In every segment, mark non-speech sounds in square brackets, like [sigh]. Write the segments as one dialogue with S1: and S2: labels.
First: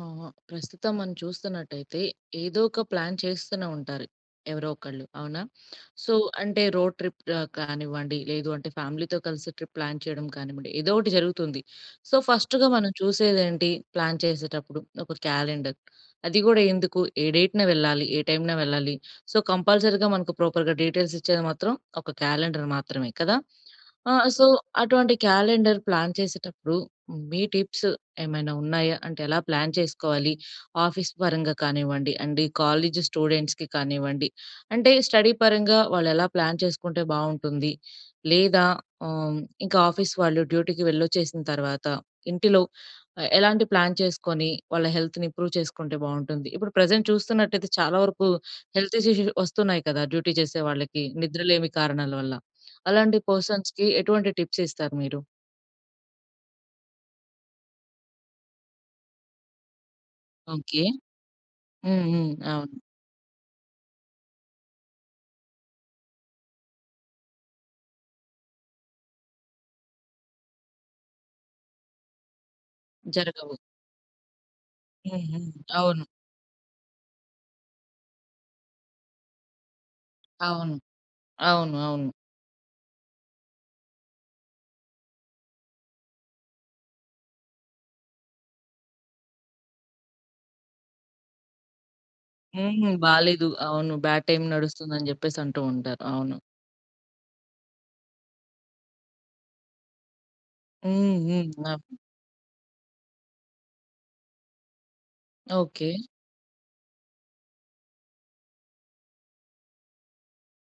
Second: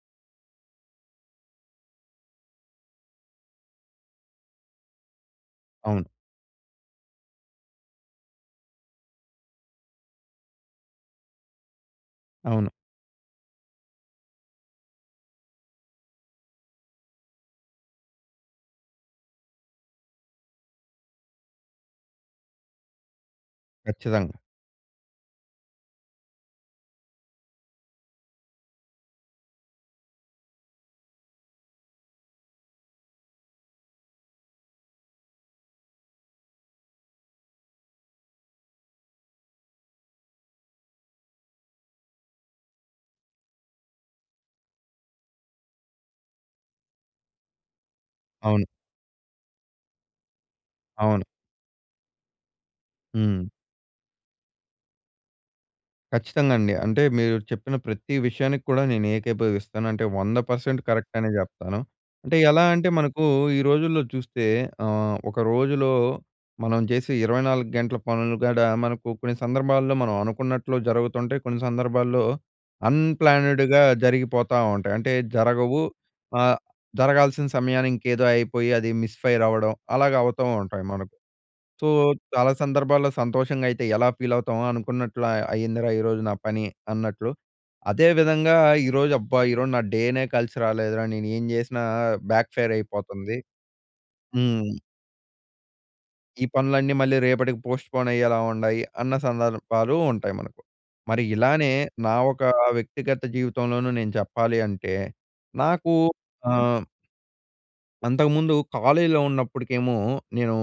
S1: ఆహ! ప్రస్తుతం మనం చూస్తున్నట్టయితే ఏదో ఒక ప్లాన్ చేస్తూనే ఉంటారు, ఎవరో ఒకళ్ళు అవునా?
S2: అవును.
S1: సో, అంటే రోడ్ ట్రిప్ అ కానివ్వండి లేదు అంటే ఫ్యామిలీతో కలిసి ట్రిప్ ప్లాన్ చేయడం కానివ్వండి, ఏదో ఒకటి జరుగుతుంది. సో, ఫస్ట్‌గా
S2: అవును.
S1: మనం చూసేది ఏంటి ప్లాన్ చేసేటప్పుడు ఒక క్యాలెండర్. అది కూడా ఎందుకు ఏ డేట్‌న వెళ్ళా? ఏ టైమ్‌నా వెళ్ళాలి? సో, కంపల్సరీ మనకు ప్రాపర్‌గా డీటెయిల్స్ ఇచ్చేది మాత్రం ఒక క్యాలెండర్ మాత్రమే కదా? అ!
S2: ఖచ్చితంగా.
S1: సో, అటువంటి క్యాలెండర్ ప్లాన్ చేసేటప్పుడు మీ టిప్స్ ఏమైనా ఉన్నాయా? అంటే ఎలా ప్లాన్ చేసుకోవాలి? ఆఫీస్ పరంగా కానివ్వండి, అంటే కాలేజ్ స్టూడెంట్స్‌కి కానివ్వండి, అంటే స్టడీ పరంగా వాళ్ళు ఎలా ప్లాన్ చేసుకుంటే బావుంటుంది? లేదా హ్మ్, ఇంకా ఆఫీస్ వాళ్ళు డ్యూటీకి వెళ్ళొచ్చేసిన తర్వాత ఇంటిలో ఎలాంటి ప్లాన్ చేసుకొని వాళ్ళ హెల్త్‌ని ఇంప్రూవ్ చేసుకుంటే బావుంటుంది? ఇప్పుడు ప్రెజెంట్ చూస్తున్నట్టయితే చాలా వరకు
S2: అవును.
S1: హెల్త్ ఇష్యూస్ వస్తున్నాయి కదా, డ్యూటీ చేసే వాళ్ళకి
S2: అవును.
S1: నిద్రలేమి కారణాల వల్ల. అలాంటి
S2: హ్మ్.
S1: పర్సన్స్‌కి ఎటువంటి టిప్స్ ఇస్తారు మీరు?
S2: ఖచ్చితంగా అండి. అంటే మీరు చెప్పిన ప్రతీ విషయానికి కూడా నేను ఏకీభవిస్తాను. అంటే 100%
S1: ఓకే.
S2: కరెక్ట్ అనే చెప్తాను.
S1: హ్మ్, హ్మ్.
S2: అంటే ఎలా
S1: అవును.
S2: అంటే మనకు ఈ రోజుల్లో చూస్తే ఆహ్, ఒక రోజులో మనం చేసే 24 గంటల పనులు కూడా మనకు కొన్ని సందర్భాల్లో మనం అనుకున్నట్లు జరుగుతుంటాయి. కొన్ని సందర్భాల్లో
S1: జరగవు.
S2: అన్‌ప్లాన్డ్‌గా జరిగిపోతా ఉంటాయి. అంటే
S1: హుహు.
S2: జరగవు,
S1: అవును.
S2: ఆహ్, జరగాల్సిన సమయానికి ఇంకేదో అయిపోయి అది మిస్ ఫైర్ అవడం అలాగా అవుతూ
S1: అవును.
S2: ఉంటాయి మనకు.
S1: అవును,
S2: సో,
S1: అవును.
S2: చాలా సందర్భాల్లో సంతోషంగా అయితే ఎలా ఫీల్ అవుతామో అనుకున్నట్లు అయ్యిందిరా ఈరోజు నా పని అన్నట్లు. అదే విధంగా ఈరోజు అబ్బా! ఈరోజు నా డేనే కలిసి రాలేదురా నేను ఏం చేసినా బ్యాక్ ఫైర్
S1: హ్మ్.
S2: అయిపోతుంది.
S1: బాలేదు అవును. బ్యాడ్ టైమ్
S2: హ్మ్.
S1: నడుస్తుంది అని చెప్పేసి అంటూ ఉంటారు. అవును.
S2: ఈ పనులన్నీ మళ్ళీ రేపటికి పోస్ట్‌పోన్ అయ్యేలా ఉండాయి. అన్న సందర్భాలు ఉంటాయి మనకు.
S1: హ్మ్,
S2: మరి
S1: హ్మ్.
S2: ఇలానే
S1: అవును.
S2: నా ఒక వ్యక్తిగత జీవితంలోనూ నేను చెప్పాలి అంటే
S1: ఓకే.
S2: నాకు ఆహ్ అంతకుముందు కాలేజీలో ఉన్నప్పడుకేమో, నేను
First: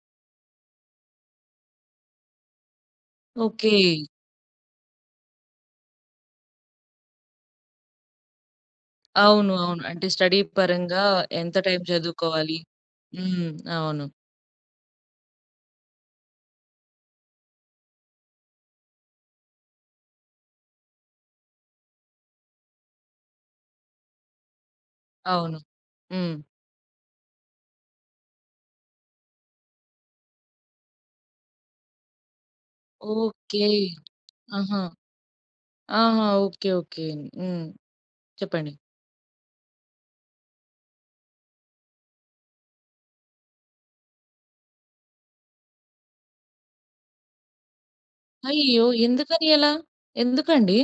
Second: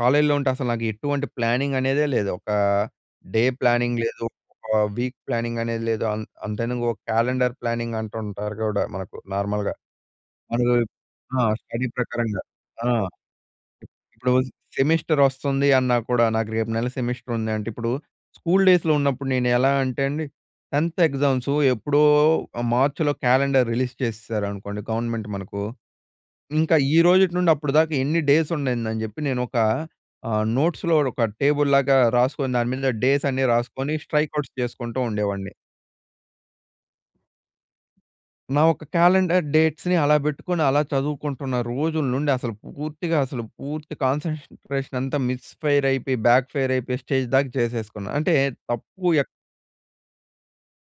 S2: కాలేజీలో ఉంటే అసల నాకు ఎటువంటి ప్లానింగ్ అనేదే లేదు. ఒక డే
S1: ఓకే.
S2: ప్లానింగ్ లేదు. ఒక వీక్ ప్లానింగ్ అనేది లేదు. అంత్ అంతెందుకు, ఒక క్యాలెండర్ ప్లానింగ్ అంటుంటారు గూడా మనకు
S1: అవును.
S2: నార్మల్‌గా.
S1: అవును. అంటే స్టడీ
S2: [unintelligible]
S1: పరంగా
S2: ఆ!
S1: ఎంత టైమ్
S2: స్టడీ ప్రకారంగా.
S1: చదువుకోవాలి
S2: ఆ!
S1: హ్మ్. అవును.
S2: ఇప్పుడు సెమిస్టర్ వస్తుంది అన్నా కూడా, నాకు రేపు నెల సెమిస్టర్ ఉంది అంటే, ఇప్పుడు స్కూల్ డేస్‌లో ఉన్నప్పుడు నేను ఎలా అంటే అండి, 10థ్ ఎగ్జామ్స్ ఎప్పుడో మార్చిలో క్యాలెండర్ రిలీజ్ చేసేశారనుకోండి గవర్నమెంట్
S1: అవును.
S2: మనకు,
S1: హ్మ్.
S2: ఇంకా ఈరోజుటి నుండి అప్పటి దాకా ఎన్ని డేస్ ఉండిందనిజెప్పి నేనొక, ఆహ్, నోట్స్‌లో ఒక టేబుల్‌ లాగా రాసుకొని దాని మీద డేస్ అన్నీ
S1: ఓకే.
S2: రాసుకొని, స్ట్రైక్ అవుట్స్
S1: ఆహా!
S2: చేసుకుంటూ ఉండేవాడిని.
S1: ఆహా! ఓకే. ఓకే. హ్మ్.
S2: నా
S1: చెప్పండి.
S2: ఒక కాలెండర్ డేట్స్‌ని అలా పెట్టుకొని అలా చదువుకుంటున్న రోజుల నుండి అసలు పూర్తిగా అసలు పూర్తి కాన్సన్‌ట్రేషన్ అంతా మిస్‌ఫై‌ర్ అయిపోయి, బ్యాక్‌ఫైర్ అయిపోయి స్టేజ్ దాక చేసేసుకున్న. అంటే
S1: అయ్యో!
S2: తప్పు ఎక్
S1: ఎందుకని అలా? ఎందుకండి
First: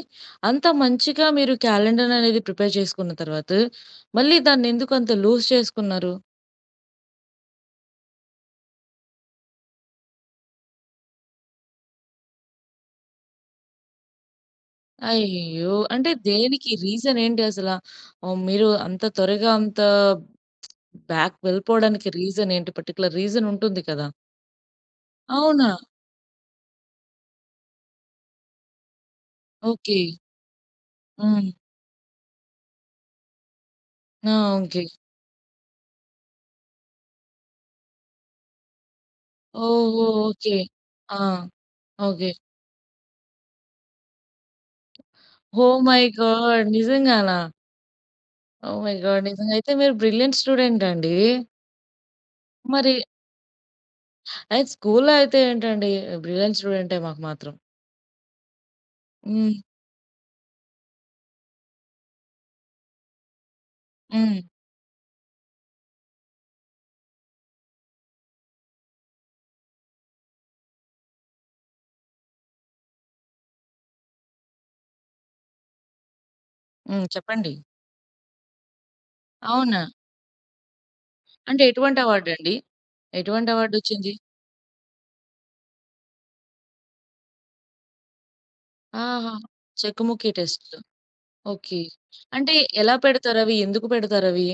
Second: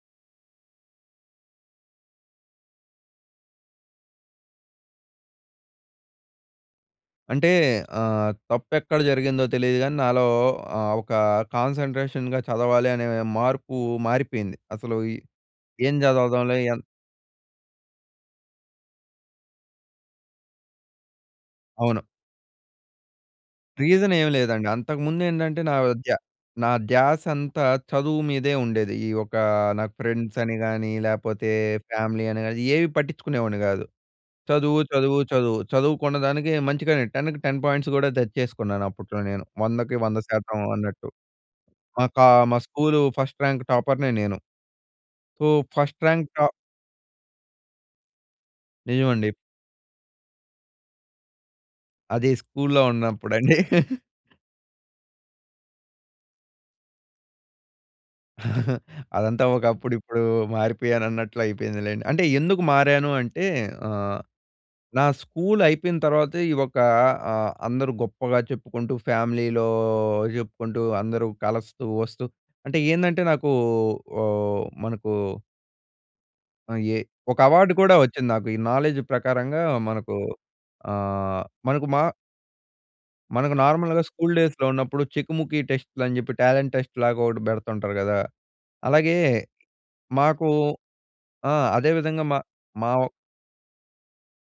S1: అంత మంచిగా మీరు క్యాలెండర్ అనేది ప్రిపేర్ చేసుకున్న తర్వాత, మళ్ళీ దాన్ని ఎందుకు అంత లూజ్ చేసుకున్నారు?
S2: అంటే ఆహ్, తప్పు ఎక్కడ జరిగిందో తెలీదు గానీ నాలో ఆహ్, ఒక కాన్సంట్రేషన్‌గా చదవాలి అనే మార్పు మారిపోయింది. అసలు,
S1: అయ్యయ్యో!
S2: ఏం
S1: అంటే
S2: చదువుదాంలే.
S1: దేనికి
S2: ఎం
S1: రీజన్ ఏంటి అసలా? ఆహ్, మీరు అంత త్వరగా అంత [smacks lips] బ్యాక్
S2: అవును.
S1: వెళ్ళిపోవడానికి రీజన్ ఏంటి పర్టిక్యులర్ రీజన్ ఉంటుంది కదా!
S2: రీజన్ ఏమి లేదండి. అంతకుముందు ఏంటంటే
S1: అవునా?
S2: నా ధ్య నా ధ్యాస అంతా చదువు మీదే ఉండేది. ఈ ఒక నాకు
S1: ఓకె.
S2: ఫ్రెండ్స్ అని గాని లేపోతే
S1: హ్మ్.
S2: ఫ్యామిలీ అని గాని ఏవి పట్టించుకునేవాడిని కాదు.
S1: ఆ!
S2: చదువు,
S1: ఓకె.
S2: చదువు, చదువు. చదువు కున్నదానికి మంచిగానే 10కి 10 పాయింట్స్ కూడా తెచ్చేసుకున్నాను అప్పట్లో నేను. 100కి
S1: ఓహొ!
S2: వంద
S1: ఓకె.
S2: శాతం అన్నట్టు.
S1: ఆ!
S2: మా కా
S1: ఓకె.
S2: మా స్కూలు ఫస్ట్ ర్యాంక్ టాపర్‌నే నేను. So,
S1: oh
S2: first
S1: my
S2: rank ట
S1: గాడ్! నిజంగానా? Oh my god!
S2: నిజమండి.
S1: నిజంగా అయితే మీరు బ్రిలియంట్ స్టూడెంట్ అండి.
S2: అది స్కూల్లో
S1: మరి
S2: ఉన్నప్పుడండి. [chuckles]
S1: అది స్కూల్లో అయితే ఏంటండి బ్రిలియంట్ స్టూడెంటే మాకు మాత్రం.
S2: [chuckles] అదంతా
S1: హ్మ్.
S2: ఒక అప్పుడు ఇప్పుడు మారిపోయాను అన్నట్లు అయిపోయిందిలేండి. అంటే ఎందుకు మారాను అంటే ఆహ్,
S1: హ్మ్.
S2: నా స్కూల్ అయిపోయిన తర్వాతే ఈ ఒక ఆహ్, అందరూ గొప్పగా చెప్పుకుంటూ ఫ్యామిలీలో చెప్పుకుంటూ అందరూ కలస్తూ వస్తూ అంటే ఏందంటే నాకు ఓహ్, మనకు అయ్యే
S1: హ్మ్.
S2: ఒక
S1: చెప్పండి.
S2: అవార్డ్ కూడా, వచ్చింది నాకు. ఈ నాలెడ్జ్ ప్రకారంగా
S1: అవునా!
S2: మనకు ఆహ్,
S1: అంటే,
S2: మనకు
S1: ఎటువంటి
S2: మా...
S1: అవార్డ్ అండి? ఎటువంటి
S2: మనకు నార్మల్‌‌గా
S1: అవార్డోచ్చింది?
S2: స్కూల్ డేస్‌లో ఉన్నప్పుడు చెకుముకి టెస్ట్‌లని చెప్పి, టాలెంట్ టెస్ట్‌ లాగా ఒకటి పెడుతుంటారు గదా! అలాగే,
S1: ఆహా! చెకుముకి
S2: మాకు
S1: టెస్ట్‌లు.
S2: ఆ!
S1: ఓకె.
S2: అదేవిధంగా మ
S1: అంటే,
S2: మా
S1: ఎలా పెడతారవి? ఎందుకు పెడతారవి?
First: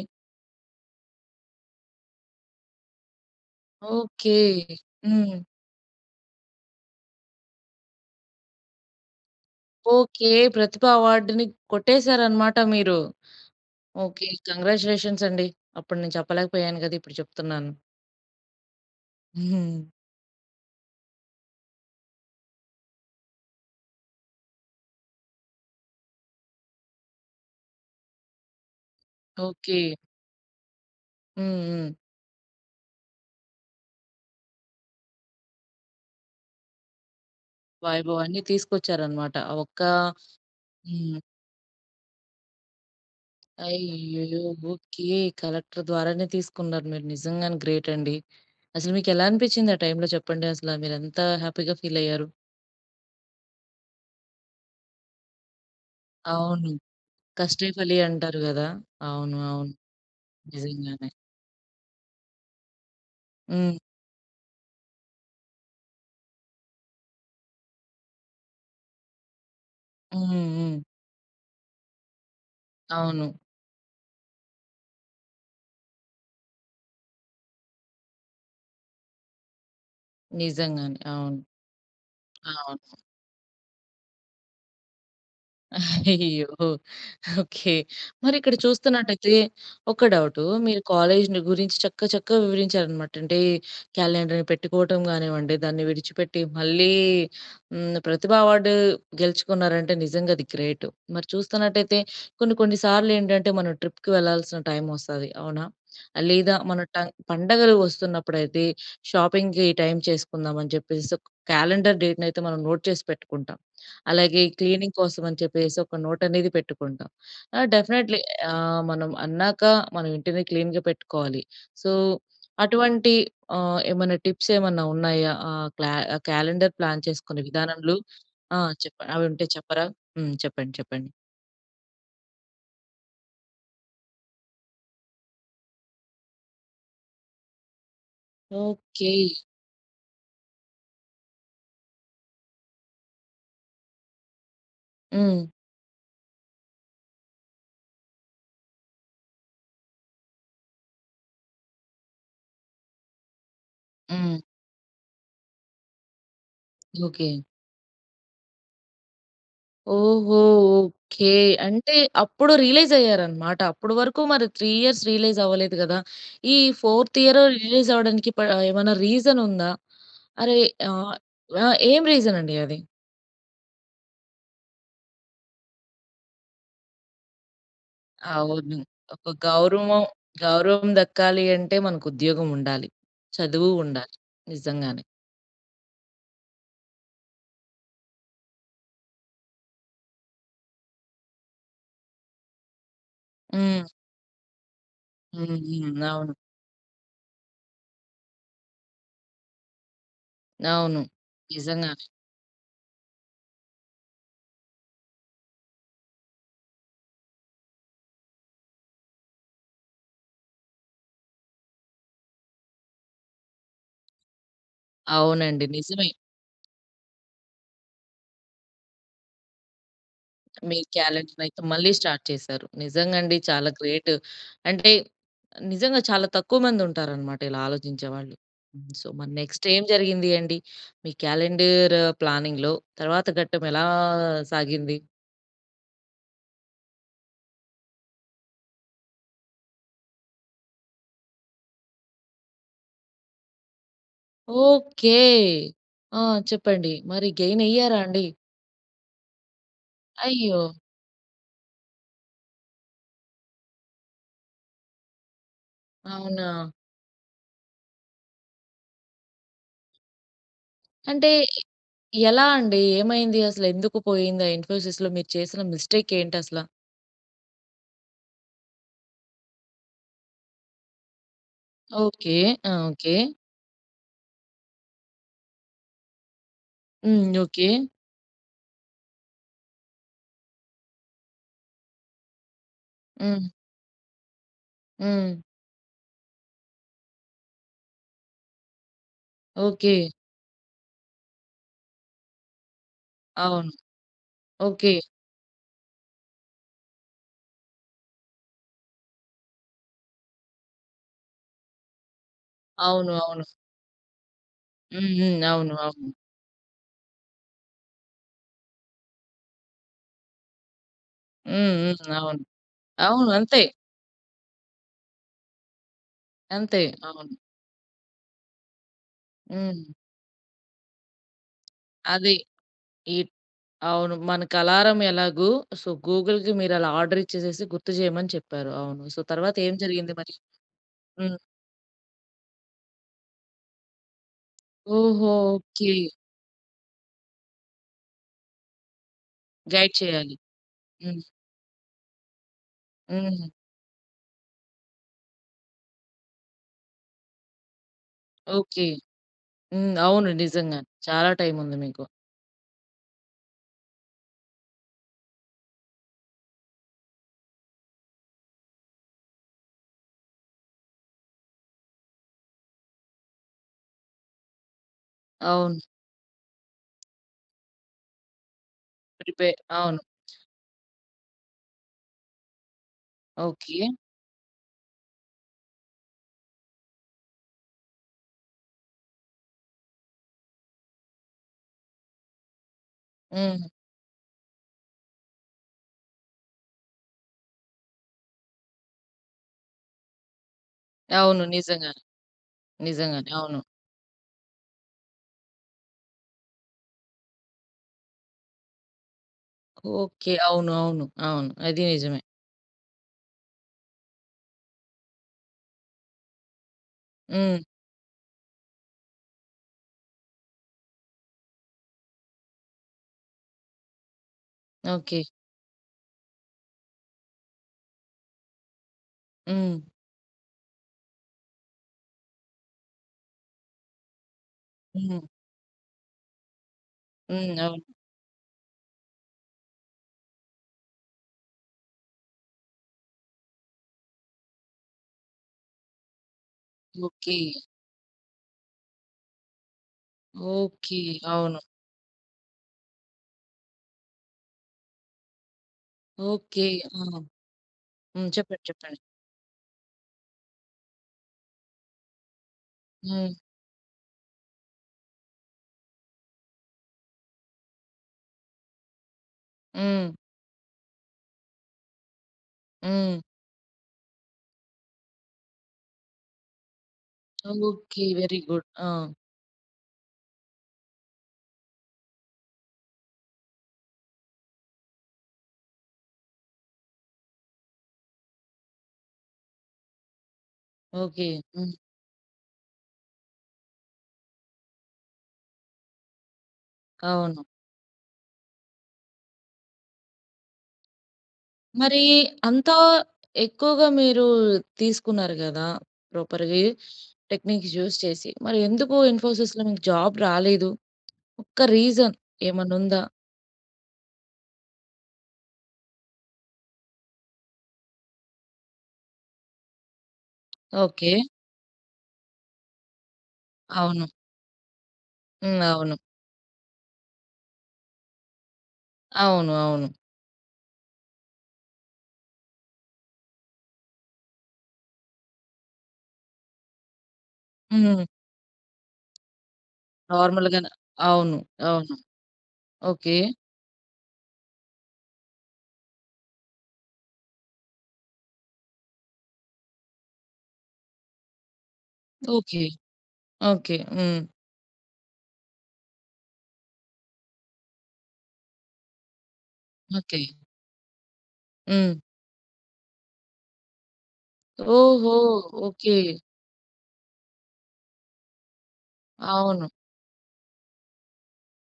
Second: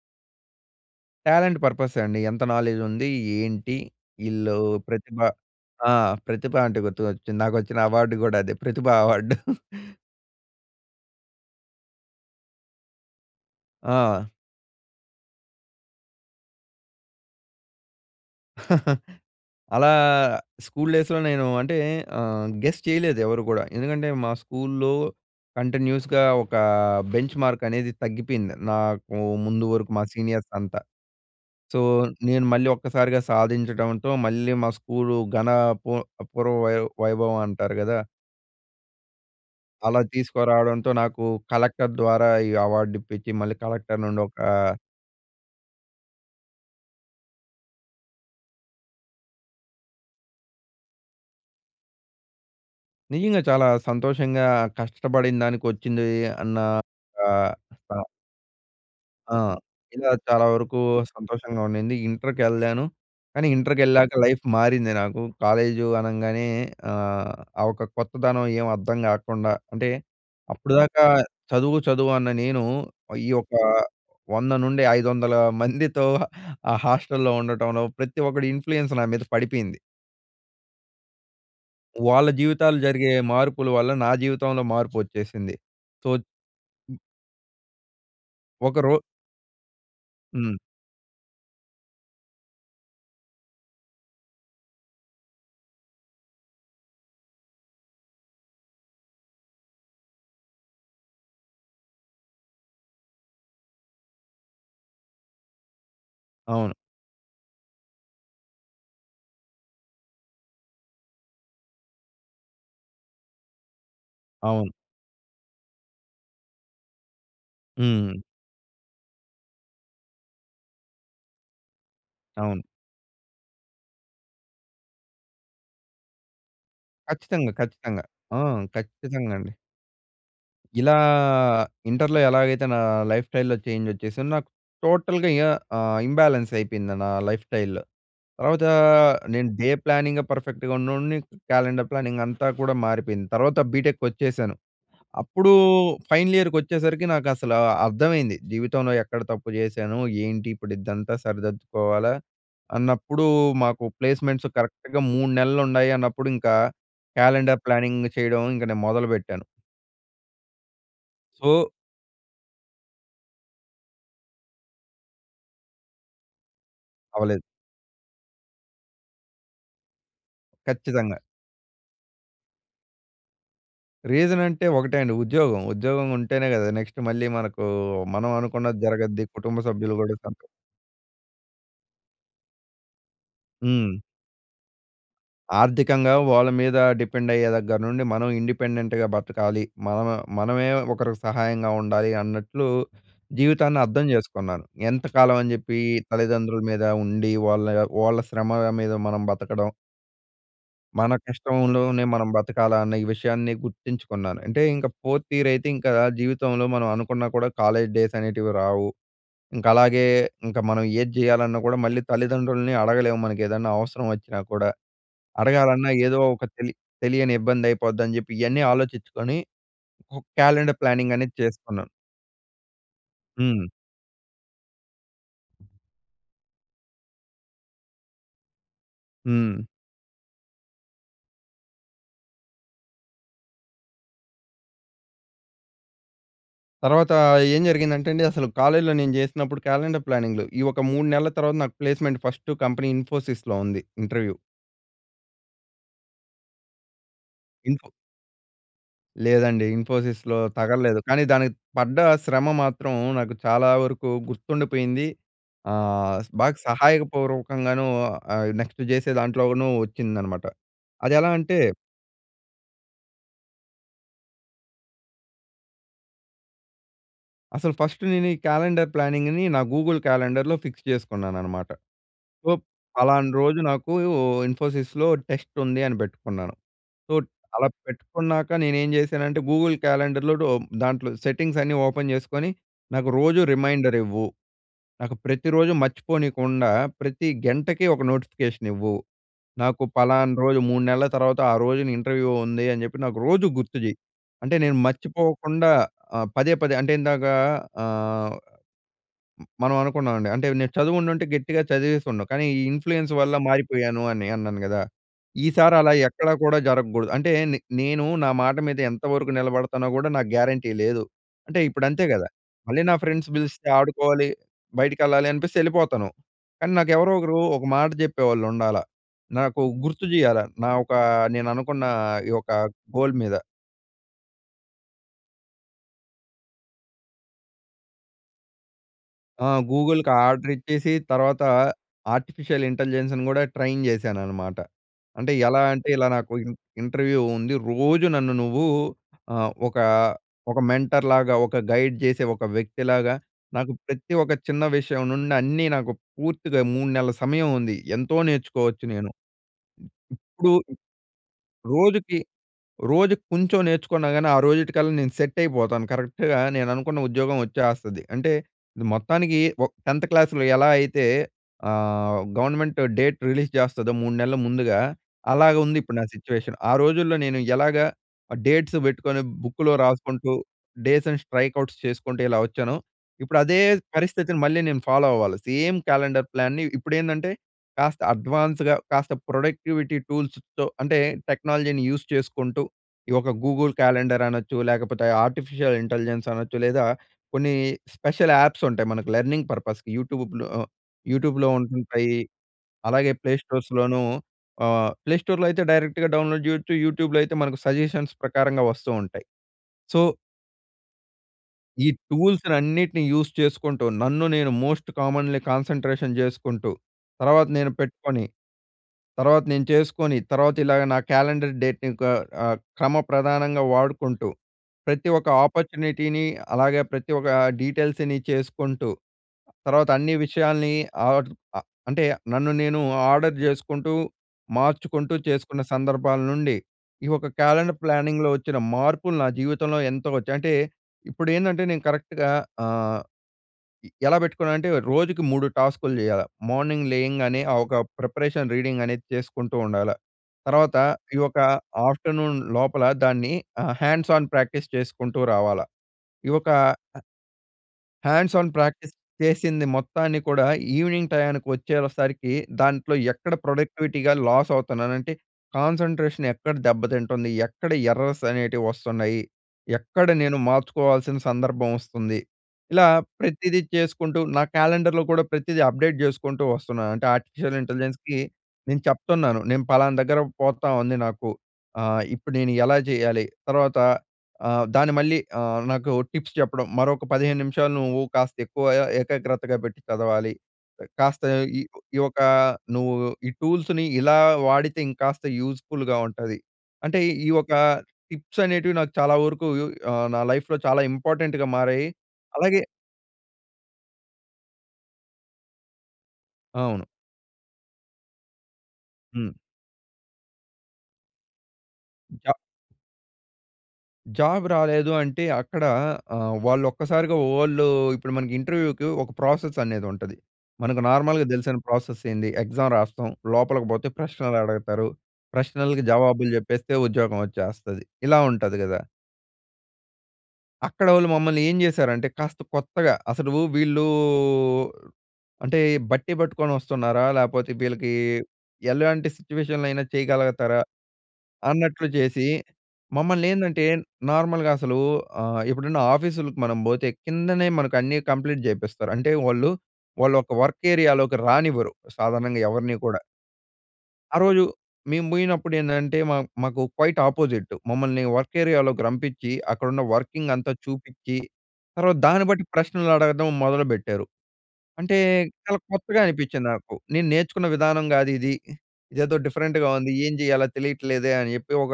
S2: టాలెంట్ పర్పస్సే అండి. ఎంత నాలెడ్జ్ ఉంది? ఏంటి?
S1: ఓకె.
S2: ఇళ్ళు ప్రతిభ
S1: హ్మ్.
S2: ఆ! ప్రతిభ అంటే, గుర్తుకొచ్చింది. నాకొచ్చిన, అవార్డు కూడా అదే. ప్రతిభ అవార్డు. [chuckles]
S1: ఓకె. ప్రతిభ అవార్డ్‌ని కొట్టేసారన్నమాట మీరు. ఓకె.
S2: ఆ!
S1: కాంగ్రాచ్యులేషన్స్ అండి. అప్పుడు, నేను చెప్పలేకపోయాను గదా! ఇప్పుడు చెప్తున్నాను.
S2: [chuckles]
S1: [chuckles]
S2: అలా, స్కూల్ డేస్‌‌‌లో నేను, అంటే, ఆహ్, గెస్ చేయలేదు ఎవరు గూడా. ఎందుకంటే, మా స్కూల్‌లో కంటిన్యూస్‌గా ఒక బెంచ్‌మార్క్ అనేది తగ్గిపోయింది. నాకు, ముందు
S1: ఓకె.
S2: వరకు మా సీనియర్స్ అంతా.
S1: హ్మ్.
S2: సో,
S1: హ్మ్.
S2: నేను, మళ్ళీ ఒక్కసారిగా సాధించడంతో, మళ్ళీ, మా స్కూలు, ఘన పూ పూర్వ వై వైభవమంటారు కదా...
S1: వైభవాన్ని తీసుకొచ్చారన్నమాట. ఆ ఒక్క
S2: అలా తీసుకురావడంతో,
S1: హ్మ్.
S2: నాకు కలెక్టర్ ద్వారా ఈ అవార్డు ఇప్పించి మళ్ళీ కలెక్టర్ నుండి
S1: అయయ్యో!
S2: ఒక
S1: ఓకె. కలెక్టర్ ద్వారానే, తీసుకున్నారు. మీరు నిజంగానే గ్రేట్ అండి! అసలు, మీకెలా అనిపించింది, ఆ టైమ్‌లో చెప్పండి? అసలా, మీరు ఎంత హ్యాపీగా ఫీలయ్యారు?
S2: నిజంగా చాలా సంతోషంగా, కష్టపడిన దానికి వచ్చింది అన్న
S1: అవును.
S2: క
S1: కష్టే ఫలి
S2: ఆహ్.
S1: అంటారు కదా!
S2: ఆ!
S1: అవును అవును.
S2: ఇలా చాలా వరకు
S1: నిజంగానే.
S2: సంతోషంగా ఉండింది. ఇంటర్‌కెళ్ళాను, కానీ
S1: హ్మ్.
S2: ఇంటర్‌కెళ్ళాక లైఫ్ మారింది నాకు. కాలేజు అనంగానే ఆహ్, ఆ ఒక కొత్తదనం ఏమి అర్థం కాకుండా అంటే,
S1: హ్మ్,
S2: అప్పుడు
S1: హ్మ్.
S2: దాకా చదువు, చదువు అన్న నేను ఈ
S1: అవును.
S2: యొక్క 100-500 మందితో ఆ హాస్టల్‌లో ఉండటంలో ప్రతి ఒక్కడి ఇన్‌ఫ్లూయెన్స్ నా మీద పడిపోయింది.
S1: నిజంగానే అవును.
S2: వాళ్ళ జీవితాలు
S1: అవును.
S2: జరిగే మార్పుల వల్ల నా జీవితంలో మార్పు వచ్చేసింది. సో
S1: అయ్యో! ఓకె. మరి ఇక్కడ
S2: ఒక రో
S1: చూస్తున్నట్టయితే ఒక డౌటు.
S2: హ్మ్.
S1: మీరు కాలేజి‌ని గురించి చక్క, చక్కగా వివరించారనమాట, అంటే క్యాలెండర్‌ని పెట్టుకోవటం కానివ్వండి, దాన్ని విడిచిపెట్టి మళ్ళీ హ్మ్, ప్రతిభ అవార్డు గెలుచుకున్నారంటే నిజంగా అది గ్రేట్. మరి చూస్తున్నట్టయితే కొన్ని కొన్ని సార్లు ఏంటంటే మనం ట్రిప్‌కి వెళ్లాల్సిన టైమ్ వస్తాది. అవునా? ఆ! లేదా
S2: అవును.
S1: మన టంగ్ పండగలు వస్తున్నప్పుడైతే షాపింగ్‌కి ఈ టైమ్ చేసుకుందామని చెప్పేసి ఒక క్యాలెండర్ డేట్‌నయితే మనం నోట్ చేసి పెట్టుకుంటాం. అలాగే
S2: అవును.
S1: క్లీనింగ్ కోసం అని చెప్పేసి ఒక నోట్ అనేది పెట్టుకుంటాం. ఆ! డెఫినెట్లీ
S2: హ్మ్.
S1: ఆహ్, మనం అన్నాక మన ఇంటిని క్లీన్‌గా పెట్టుకోవాలి. సో,
S2: అవును.
S1: అటువంటి ఆహ్, ఏమన్నా టిప్స్ ఏమన్నా ఉన్నాయా? ఆహ్, క్ల్య క్యాలెండర్ ప్లాన్ చేసుకునే
S2: ఖచ్చితంగా,
S1: విధానంలో
S2: ఖచ్చితంగా ఆ!
S1: ఆ! చెప్ప అవి
S2: ఖచ్చితంగా
S1: ఉంటే
S2: అండి.
S1: చెప్పరా? హ్మ్, చెప్పండి
S2: ఇలా
S1: చెప్పండి.
S2: ఇంటర్‌‌లో ఎలాగైతే నా లైఫ్ స్టైల్‌లో చేంజ్ వచ్చేసిందో, నాకు టోటల్‌గా ఇగ ఆహ్, ఇంబ్యాలెన్స్ అయిపోయింది నా లైఫ్ స్టైల్‌. తర్వాత
S1: ఓకె.
S2: నేను డే ప్లానింగే పర్‌ఫెక్ట్‌గా ఉన్నోడిని క్యాలెండర్ ప్లానింగ్ అంతా కూడా మారిపోయింది. తర్వాత బీటెక్‌కొచ్చేసాను.
S1: హ్మ్.
S2: అప్పుడు ఫైనల్ ఇయర్‌కి వచ్చేసరికి నాకు అసలు అర్థమైంది. జీవితంలో ఎక్కడ తప్పు చేశాను? ఏంటి ఇప్పుడు ఇదంతా సరిదిద్దుకోవాలా? అన్నప్పుడు మాకు
S1: హ్మ్.
S2: ప్లేస్‌మెంట్స్ కరెక్ట్‌గా 3 నెలలు ఉన్నాయి అన్నప్పుడు ఇంకా,
S1: ఓకె.
S2: క్యాలెండర్ ప్లానింగ్ చేయడం ఇంకా నేను మొదలుపెట్టాను.
S1: ఓహో! ఓకె.
S2: సో
S1: అంటే అప్పుడు రియలైజ్ అయ్యారు అన్నమాట. అప్పుడు వరకు మరి 3 ఇయర్స్ రియలైజ్ అవ్వలేదు కదా? ఈ 4త్ ఇయర్
S2: అవ్వలేదు.
S1: రిలీజ్ అవ్వడానికి ప ఏమైనా రీజన్ ఉందా? అరే! ఆహ్,
S2: ఖచ్చితంగా.
S1: ఆహ్ ఏం రీజన్ అండి అది?
S2: రీసన్ అంటే ఒకటే అండి. ఉద్యోగం. ఉద్యోగం ఉంటేనే కదా నెక్స్ట్ మళ్ళీ మనకు, మనం
S1: అవును
S2: అనుకున్నది జరగద్ది
S1: ఒక
S2: కుటుంబ సభ్యులు
S1: గౌరవం,
S2: కూడా సంతో
S1: గౌరవం దక్కాలి అంటే మనకు ఉద్యోగం ఉండాలి. చదువు
S2: హ్మ్.
S1: ఉండాలి. నిజంగానే.
S2: ఆర్థికంగా వాళ్ళ మీద డిపెండ్ అయ్యే దగ్గర నుండి మనం ఇండిపెండెంట్‌గా బతకాలి. మనం మనమే ఒకరికి సహాయంగా ఉండాలి అన్నట్లు జీవితాన్ని
S1: హ్మ్.
S2: అర్థం చేసుకున్నాను. ఎంత కాలం అని
S1: హ్మ్.
S2: చెప్పి
S1: హ్మ్. అవును.
S2: తల్లిదండ్రుల మీద ఉండి వాళ్ళ వాళ్ళ శ్రమగా మీద మనం బతకడం.
S1: అవును.
S2: మన
S1: నిజంగానే.
S2: కష్టంలోనే మనం బ్రతకాలా అన్న ఈ విషయాన్ని గుర్తించుకున్నాను. అంటే ఇంక 4థ్ ఇయర్ అయితే ఇంకా జీవితంలో మనం అనుకున్నా కూడా కాలేజ్ డేస్ అనేటివి రావు. ఇంకా అలాగే ఇంకా మనం ఏది చేయాలన్నా కూడా మళ్ళీ తల్లిదండ్రుల్ని అడగలేము. మనకు ఏదైనా అవసరం వచ్చినా కూడా.
S1: అవునండి
S2: అడగాలన్నా
S1: నిజమే.
S2: ఏదో ఒక తెలి తెలియని ఇబ్బంది అయిపోద్ధి అని చెప్పి ఇయ్యన్నీ ఆలోచించుకొని ఒక
S1: మీ
S2: క్యాలెండర్ ప్లానింగ్ అనేది
S1: క్యాలెండర్ అయితే
S2: చేసుకున్నా.
S1: మళ్ళి స్టార్ట్ చేసారు. నిజంగా అండి చాలా
S2: హ్మ్.
S1: గ్రేట్. [breath] అంటే నిజంగా చాలా తక్కువ మంది ఉంటారన్నమాట ఇలా ఆలోచించేవాళ్ళు. సొ మరి
S2: హ్మ్.
S1: నెక్స్ట్ ఏం జరిగింది అండి? మీ క్యాలెండర్ ప్లానింగ్‌లో తర్వాత ఘట్టం ఎలా సాగింది?
S2: తర్వాతా ఏం జరిగిందంటే అండి అసలు కాలేజ్‌లో నేను చేసినప్పుడు క్యాలెండర్ ప్లానింగ్‌లు. ఈ ఒక 3 నెలల తర్వాత నాకు ప్లేస్‌మెంట్ ఫస్టు కంపెనీ ఇన్ఫోసిస్‌లొ ఉంది ఇంటర్వ్యూ.
S1: ఓకే. ఆ! చెప్పండి. మరి గెయిన్
S2: ఇన్ఫో
S1: అయ్యారా అండి?
S2: లేదండి ఇన్ఫోసిస్‌లొ
S1: అయ్యో!
S2: తగల్లేదు. కానీ దానికి పడ్డ శ్రమ మాత్రం నాకు చాలా వరకు గుర్తుండిపోయింది. ఆహ్, బాగా
S1: అవునా?
S2: సహాయక పూర్వకంగాను. ఆహ్, నెక్స్ట్ చేసే దాంట్లోను వచ్చిందన్నమాట. అది
S1: అంటే
S2: ఎలా అంటే
S1: ఎలా అండి, ఏమైంది అసలు ఎందుకు పోయింది? ఆ ఇన్ఫోసిస్‌లో మీరు చేసిన మిస్టేక్ ఏంటి అసల?
S2: అసలు ఫస్టు నేను ఈ క్యాలెండర్ ప్లానింగ్‌ని నా గూగుల్ క్యాలెండర్‌లొ ఫిక్స్ చేసుకున్నానన్నమాట.
S1: ఓకే.
S2: ఒప్
S1: ఆ! ఓకే.
S2: ఫలానా రోజు నాకూ ఇన్ఫోసిస్‌లొ టెస్టుంది అని పెట్టుకున్నాను. సో
S1: హ్మ్. ఓకే.
S2: అలా పెట్టుకున్నాక, నేను ఏం చేశానంటే గూగుల్ క్యాలెండర్‌లో డో దాంట్లో సెట్టింగ్స్ అన్నీ ఓపెన్ జేసుకొని, నాకు రోజు
S1: హ్మ్.
S2: రిమైండరివ్వు. నాకు
S1: హ్మ్.
S2: ప్రతి రోజు మర్చిపోనికుండా, ప్రతి గెంటకి ఒక నోటిఫికేషనివ్వు. నాకు
S1: ఓకే.
S2: ఫలానా రోజు 3 నెలల తర్వాత, ఆ రోజున ఇంటర్వ్యూ ఉంది అని చెప్పి, నాకు రోజు
S1: అవును.
S2: గుర్తు చెయ్యి. అంటే, నేను
S1: ఓకే.
S2: మర్చిపోకుండా ఆహ్, పదే, పదే అంటే ఇందాక ఆహ్, హ్మ్, మనం అనుకున్నామండి. అంటే, నేను చదువుండుంటే గట్టిగా చదివేసిండు. కానీ, ఈ
S1: అవును.
S2: ఇన్‌ఫ్లూయెన్స్ వల్ల
S1: అవును.
S2: మారిపోయాను అని అన్నాను గదా!
S1: హ్మ్, హ్మ్.
S2: ఈసారి
S1: అవును,
S2: అలా
S1: అవును.
S2: ఎక్కడా కూడా జరగకూడదు అంటే, నె నేను నా మాట మీద ఎంతవరకు నిలబడతానో కూడా నాకు గ్యారంటీ లేదు. అంటే
S1: హ్మ్,
S2: ఇప్పుడు
S1: హ్మ్.
S2: అంతే కదా!
S1: అవును.
S2: మళ్ళీ నా ఫ్రెండ్స్
S1: అవును అంతే.
S2: పిలిస్తే ఆడుకోవాలి, బయటికెళ్ళాలి అనిపిస్తే ఎళ్ళిపోతాను. కానీ,
S1: అంతే.
S2: నాకు ఎవరో
S1: అవును.
S2: ఒకరు ఒక మాట చెప్పేవాళ్ళు ఉండాలా. నాకు
S1: హ్మ్.
S2: గుర్తు చేయాల. నా ఒక నేను అనుకున్న ఈ
S1: అది.
S2: ఒక గోల్
S1: ఈ
S2: మీద.
S1: అవును. మనకి అలారం ఎలాగో సో, గూగుల్‌కి మీరు అలా ఆర్డర్ ఇచ్చేసేసి గుర్తు చేయమని చెప్పారు అవును. సో
S2: ఆ!
S1: తర్వాత ఏం
S2: గూగుల్‌కి
S1: జరిగింది మరి?
S2: ఆర్డరిచ్చేసి
S1: హ్మ్.
S2: తర్వాత, ఆర్టిఫిషియల్ ఇంటెలిజెన్స్ కూడా ట్రైన్ చేశానన్నమాట.
S1: ఓహో!
S2: అంటే, ఎలా అంటే
S1: ఓకే.
S2: ఇలా నాకు ఇం ఇంటర్వ్యూ ఉంది. రోజు నన్ను నువ్వు ఆహ్, ఒకా
S1: గైడ్ చేయాలి.
S2: ఒక మెంటర్
S1: హ్మ్.
S2: లాగా, ఒక గైడ్ చేసే ఒక వ్యక్తిలాగా,
S1: హ్మ్.
S2: నాకు ప్రతి ఒక చిన్న విషయం నుండి అన్నీ నాకు పూర్తిగా 3 నెలల సమయం ఉంది, ఎంతో నేర్చుకోవచ్చు
S1: ఓకే.
S2: నేను.
S1: హ్మ్. అవును
S2: ఇప్పుడు
S1: నిజంగా చాలా టైమ్ ఉంది మీకు.
S2: రోజుకి రోజుకి కొంచెం నేర్చుకున్నా గాని ఆ రోజుటి కల్లా నేను సెట్ అయిపోతాను. కరెక్ట్‌గా నేను అనుకున్న ఉద్యోగం వచ్చేస్తది. అంటే, ఇది మొత్తానికి ఒ 10థ్ క్లాస్‌లొ ఎలా అయితే ఆహ్, గవర్నమెంట్ డేట్ రిలీజ్ చేస్తాదో 3 నెలల ముందుగా, అలాగా ఉంది
S1: అవును.
S2: ఇప్పుడు నా సిట్యుయేషన్. ఆ రోజుల్లో నేను ఎలాగా ఆహ్, డేట్స్ పెట్టుకొని
S1: ప్రిపే
S2: బుక్‌లొ
S1: అవును.
S2: రాసుకుంటూ డేస్‌ని స్ట్రైక్ అవుట్స్ చేసుకుంటూ ఎలా వచ్చానో, ఇప్పుడు అదే
S1: ఓకే.
S2: పరిస్థితిని మళ్ళీ నేను ఫాలో అవ్వాలి. సేమ్ క్యాలెండర్ ప్లాన్‌ని ఇప్పుడేందంటే కాస్త అడ్వాన్స్‌గా కాస్త ప్రొడక్టివిటీ టూల్స్‌తొ అంటే టెక్నాలజీని యూజ్ చేసుకుంటూ, ఈ ఒక
S1: హ్మ్.
S2: గూగుల్ క్యాలెండర్ అనొచ్చు, లేకపోతే ఆర్టిఫిషియల్ ఇంటెలిజెన్స్ అనొచ్చు, లేదా కొన్ని స్పెషల్ యాప్స్ ఉంటాయి మనకు లెర్నింగ్ పర్పస్‌కి యూట్యూబ్‌లొ
S1: అవును.
S2: యూట్యూబ్‌లొ
S1: నిజంగానే.
S2: ఉంటుంటాయి. అలాగే
S1: నిజంగానే.
S2: ప్లే
S1: అవును.
S2: స్టోర్స్‌లొను, ఆహ్, ప్లే స్టోర్‌లో అయితే, డైరెక్ట్‌గ డౌన్లోడ్ చేయొచ్చు. యూట్యూబ్‌లొ అయితే మనకు సజెషన్స్ ప్రకారంగా వస్తూ ఉంటాయి. So...
S1: okay. అవును. అవును. అవును. అదీ
S2: ఈ
S1: నిజమే.
S2: టూల్స్‌లన్నిటిని యూజ్ చేసుకుంటూ, నన్ను నేను మోస్ట్ కామన్‌లీ కాన్సంట్రేషన్ జేసుకుంటూ, తర్వాత
S1: హ్మ్.
S2: నేను పెట్టుకొని, తర్వాత నేను చేసుకొని, తర్వాత ఇలాగ నా క్యాలెండర్ డేట్‌ని ఒక ఆహ్, క్రమప్రధానంగా వాడుకుంటూ, ప్రతి
S1: ఓకె.
S2: ఒక్క ఆపర్చునిటీని, అలాగే ప్రతి ఒక్క డీటెయిల్స్‌ని చేసుకుంటూ,
S1: హ్మ్.
S2: తర్వాత అన్ని విషయాల్ని ఆర్డర్ ఆహ్, అంటే నన్ను నేను ఆర్డర్ జేసుకుంటూ, మార్చుకుంటూ
S1: హ్మ్.
S2: చేసుకున్న సందర్భాల నుండి ఈ ఒక
S1: హ్మ్.
S2: క్యాలెండర్
S1: అవును.
S2: ప్లానింగ్‌లొ వచ్చిన మార్పులు నా జీవితంలో ఎంతో వచ్చాయి. అంటే, ఇప్పుడు ఏందంటే నేను కరెక్ట్‌గా ఆహ్, ఇ ఎలా పెట్టుకున్నానంటే రోజుకి 3 టాస్కులు చేయాల. Morning
S1: okay.
S2: లేయింగానే ఆ! ఒక ప్రిపరేషన్ రీడింగ్ అనేది చేసుకుంటూ ఉండాల. తర్వాత
S1: ఓకే.
S2: ఈ ఒక
S1: అవును.
S2: ఆఫ్టర్నూన్ లోపల దాన్ని ఆహ్, హ్యాండ్స్ ఆన్ ప్రాక్టీస్ చేసుకుంటూ రావాలా. ఈ ఒక
S1: ఓకే. ఆ!
S2: అ
S1: హ్మ్.
S2: హ్యాండ్స్ ఆన్
S1: చెప్పండి,
S2: ప్రాక్టీస్
S1: చెప్పండి.
S2: చేసింది మొత్తాన్ని కూడా ఈవినింగ్ టయానికి వచ్చేవసరికి దాంట్లో
S1: హ్మ్.
S2: ఎక్కడ ప్రొడక్టివిటీగా లాస్ అవుతున్నాను. అంటే కాన్సంట్రేషన్, ఎక్కడ దెబ్బతింటుంది, ఎక్కడ ఎర్రర్స్ అనేటివి వస్తున్నాయి, ఎక్కడ
S1: హ్మ్.
S2: నేను మార్చుకోవాల్సిన సందర్భం వస్తుంది. ఇలా
S1: హ్మ్.
S2: ప్రతీదీ చేసుకుంటూ నా క్యాలెండర్‌లొ కూడా ప్రతీదీ అప్డేట్ జేసుకుంటూ వస్తున్నాను. అంటే
S1: ఆ!
S2: Artificial
S1: okay.
S2: ఇంటెలిజెన్స్‌కి
S1: వెరీగుడ్.
S2: నేను
S1: ఆ!
S2: చెప్తున్నాను. నేను ఫలానా దగ్గర పోతా ఉంది నాకు ఆహ్, ఇప్పుడు నేను ఎలా జేయాలి. తర్వాత ఆహ్, దాన్ని మళ్ళీ ఆహ్, నాకు టిప్స్ చెప్పడం మరొక పదిహేను నిమిషాలు నువ్వు కాస్త ఎక్కువ య య ఏకాగ్రతగా పెట్టి చదవాలి. ఆహ్, కాస్త
S1: ఓకే.
S2: ఈ
S1: హ్మ్.
S2: ఈ యొక్క నువ్వు ఈ టూల్స్‌ని ఇలా వాడితే ఇంకాస్త యూజ్ ఫుల్‌గా ఉంటది. అంటే ఈ
S1: అవును.
S2: ఒక టిప్స్ అనేటివి నాకు చాలా వరకు యు అహ్, నా లైఫ్‌లో చాలా ఇంపార్టంట్‌గ మారాయి.
S1: మరీ,
S2: అలాగే
S1: అంతా ఎక్కువగా మీరు తీసుకున్నారు గదా! ప్రాపర్‌గే
S2: అవును.
S1: టెక్నిక్స్ యూజ్ చేసి మరి ఎందుకు
S2: హ్మ్.
S1: ఇన్ఫోసిస్‌లో మీకు జాబ్ రాలేదు? ఒక్క రీజన్
S2: చ
S1: ఏమన్నా ఉందా?
S2: జాబ్ రాలేదు అంటే అక్కడ ఆహ్, వాళ్ళు ఒక్కసారిగా వోళ్ళు ఇప్పుడు మన ఇంటర్వ్యూకి ఒక ప్రాసెస్ అనేది ఉంటది. మనకు
S1: ఓకే.
S2: నార్మల్గా తెలిసిన ప్రాసెస్సేంది ఎగ్జామ్ రాస్తాం. లోపలికి పోతే
S1: అవును.
S2: ప్రశ్నలు అడగతారు.
S1: హ్మ్.
S2: ప్రశ్నలకు
S1: అవును.
S2: జవాబులు చెప్పేస్తే ఉద్యోగం వచ్చేస్తది. ఇలా ఉంటది గదా!
S1: అవును. అవును.
S2: అక్కడోళ్ళు మమ్మల్ని ఏం చేశారంటే కాస్త కొత్తగా, అసలు వీళ్ళూ అంటే బట్టి పట్టుకొని వస్తున్నారా? లేపోతే వీళ్ళకి
S1: హ్మ్.
S2: ఎలాంటి సిట్యుయేషన్‌లో అయినా
S1: నార్మల్‌
S2: చేయగలగతారా?
S1: గాన అవును.
S2: అన్నట్లు
S1: అవును.
S2: జేసి,
S1: ఓకే.
S2: మమ్మల్నేందంటే నార్మల్‌గా అసలు ఆహ్, ఇప్పుడున్న ఆఫీస్‌లకి మనం బోతే కిందనే మనకు అన్నీ కంప్లీట్ చేపిస్తారు. అంటే వాళ్ళు, వాళ్ళొక వర్క్ ఏరియాలోకి రానివ్వరు. సాధారణంగా
S1: ఓకె.
S2: ఎవరిని కూడా.
S1: ఓకె.
S2: ఆ
S1: హ్మ్.
S2: రోజు, మేము పోయినప్పుడు ఏందంటే మా మాకు క్వైట్ ఆపోసజిట్. మమ్మల్ని వర్క్ ఏరియాలోకి రంపించి, అక్కడున్న
S1: ఓకె.
S2: వర్కింగ్ అంతా చూపించి, తర్వాత
S1: హ్మ్.
S2: దాన్ని బట్టి ప్రశ్నలు అడగటం మొదలుపెట్టారు. అంటే
S1: ఓహో!
S2: చాలా
S1: ఓకె.
S2: కొత్తగా అనిపించింది నాకు. నేను నేర్చుకున్న విధానం కాదిది. ఇదేదో డిఫరెంట్‌గా
S1: అవును.
S2: ఉంది. ఏం చేయాలో తెలియట్లేదే అని చెప్పి ఒక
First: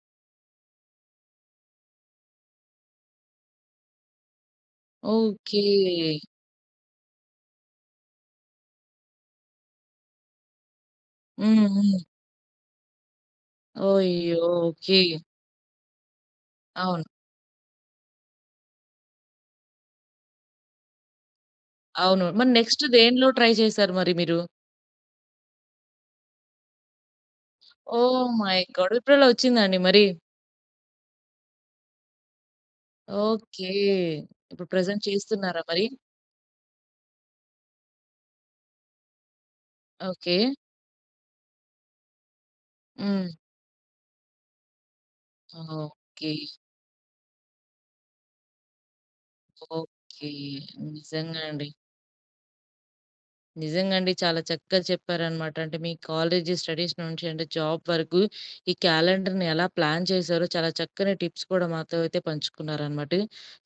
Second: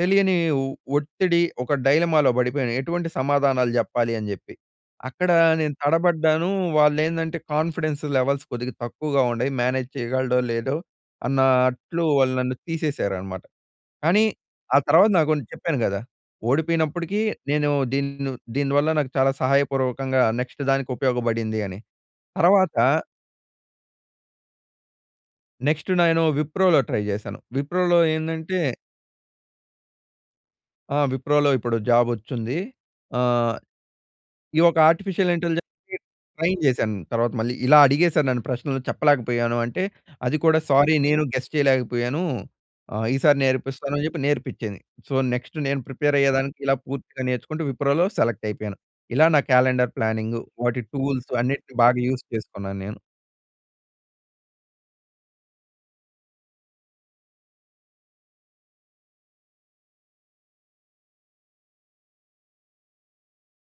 S2: తెలియని ఒ ఒత్తిడి ఒక డైలమాలో పడిపోయాను. ఎటువంటి సమాధానాలు జెప్పాలి అని జెప్పి. అక్కడ నేను
S1: ఓకే.
S2: తడబడ్డాను. వాళ్ళేందంటే కాన్‌ఫిడెన్స్ లెవెల్స్ కొద్దిగా తక్కువగా ఉండాయి. మేనేజ్ చేయగలడో లేదో,
S1: హ్మ్.
S2: అన్నట్లు
S1: హ్మ్.
S2: వాళ్ళు నన్ను తీసేశారనమాట. కానీ
S1: అయ్యో!
S2: ఆ
S1: ఓకె.
S2: తర్వాత నాకున్ చెప్పాను కదా!
S1: అవును.
S2: ఓడిపోయినప్పటికీ నేను దీన్ను దీనివల్ల నాకు చాలా సహాయపూర్వకంగా నెక్స్ట్ దానికి ఉపయోగపడింది అని.
S1: అవును. మరి
S2: తర్వాత
S1: నెక్స్ట్ దేనిలో ట్రై చేసారు మరి మీరు?
S2: నెక్స్ట్ నేను విప్రోలో ట్రై చేశాను.
S1: ఓ
S2: విప్రోలో
S1: మై
S2: ఏందంటే
S1: గాడ్! విప్రోలో వచ్చిందా అండి మరి?
S2: ఆ! విప్రోలో ఇప్పుడు జాబ్ వచ్చుంది. ఆహ్,
S1: ఓకే.
S2: ఈ
S1: ఇప్పుడు
S2: ఒక
S1: ప్రెజెంట్
S2: ఆర్టిఫిషియల్
S1: చేస్తున్నారా మరి?
S2: ఇంటెలిజెన్స్‌కి ట్రైన్ చేశాను తర్వాత మళ్ళీ, ఇలా అడిగేసారు నన్ను ప్రశ్నలు చెప్పలేకపోయాను అంటే అది
S1: ఓకే.
S2: కూడా సారీ నేను గెస్ చేయలేకపోయాను, ఆహ్,
S1: హ్మ్.
S2: ఈసారి నేర్పిస్తాను అని చెప్పి నేర్పించింది. సో, నెక్స్ట్ నేను ప్రిపేర్
S1: ఓకే.
S2: అయ్యేదానికి ఇలా పూర్తిగా నేర్చుకుంటూ విప్రోలో సెలెక్ట్ అయిపోయాను. ఇలా నా క్యాలెండర్
S1: ఓకే.
S2: ప్లానింగు వాటి టూల్స్
S1: నిజంగా అండి.
S2: అన్నిటిని బాగా యూజ్ చేసుకున్నాను నేను.
S1: నిజంగా అండి. చాలా చక్కగా చెప్పారనమాట. అంటే మీ కాలేజీ స్టడీస్ నుంచి అంటే జాబ్ వరకు, ఈ క్యాలెండర్‌ని ఎలా ప్లాన్ చేశారో చాలా చక్కని టిప్స్ కూడా మాతో అయితే పంచుకున్నారనమాట.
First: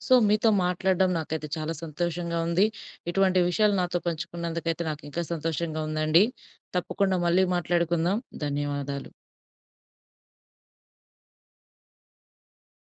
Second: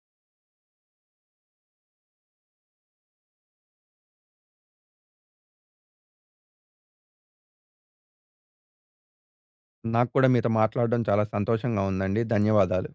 S1: సో, మీతో మాట్లాడడం నాకైతే చాలా సంతోషంగా ఉంది. ఇటువంటి విషయాలు నాతో పంచుకున్నందుకైతే నాకింకా సంతోషంగా ఉందండి. తప్పకుండా మళ్ళీ మాట్లాడుకుందాం, ధన్యవాదాలు.
S2: నాక్కూడా మీతో మాట్లాడడం చాలా సంతోషంగా ఉందండి. ధన్యవాదాలు.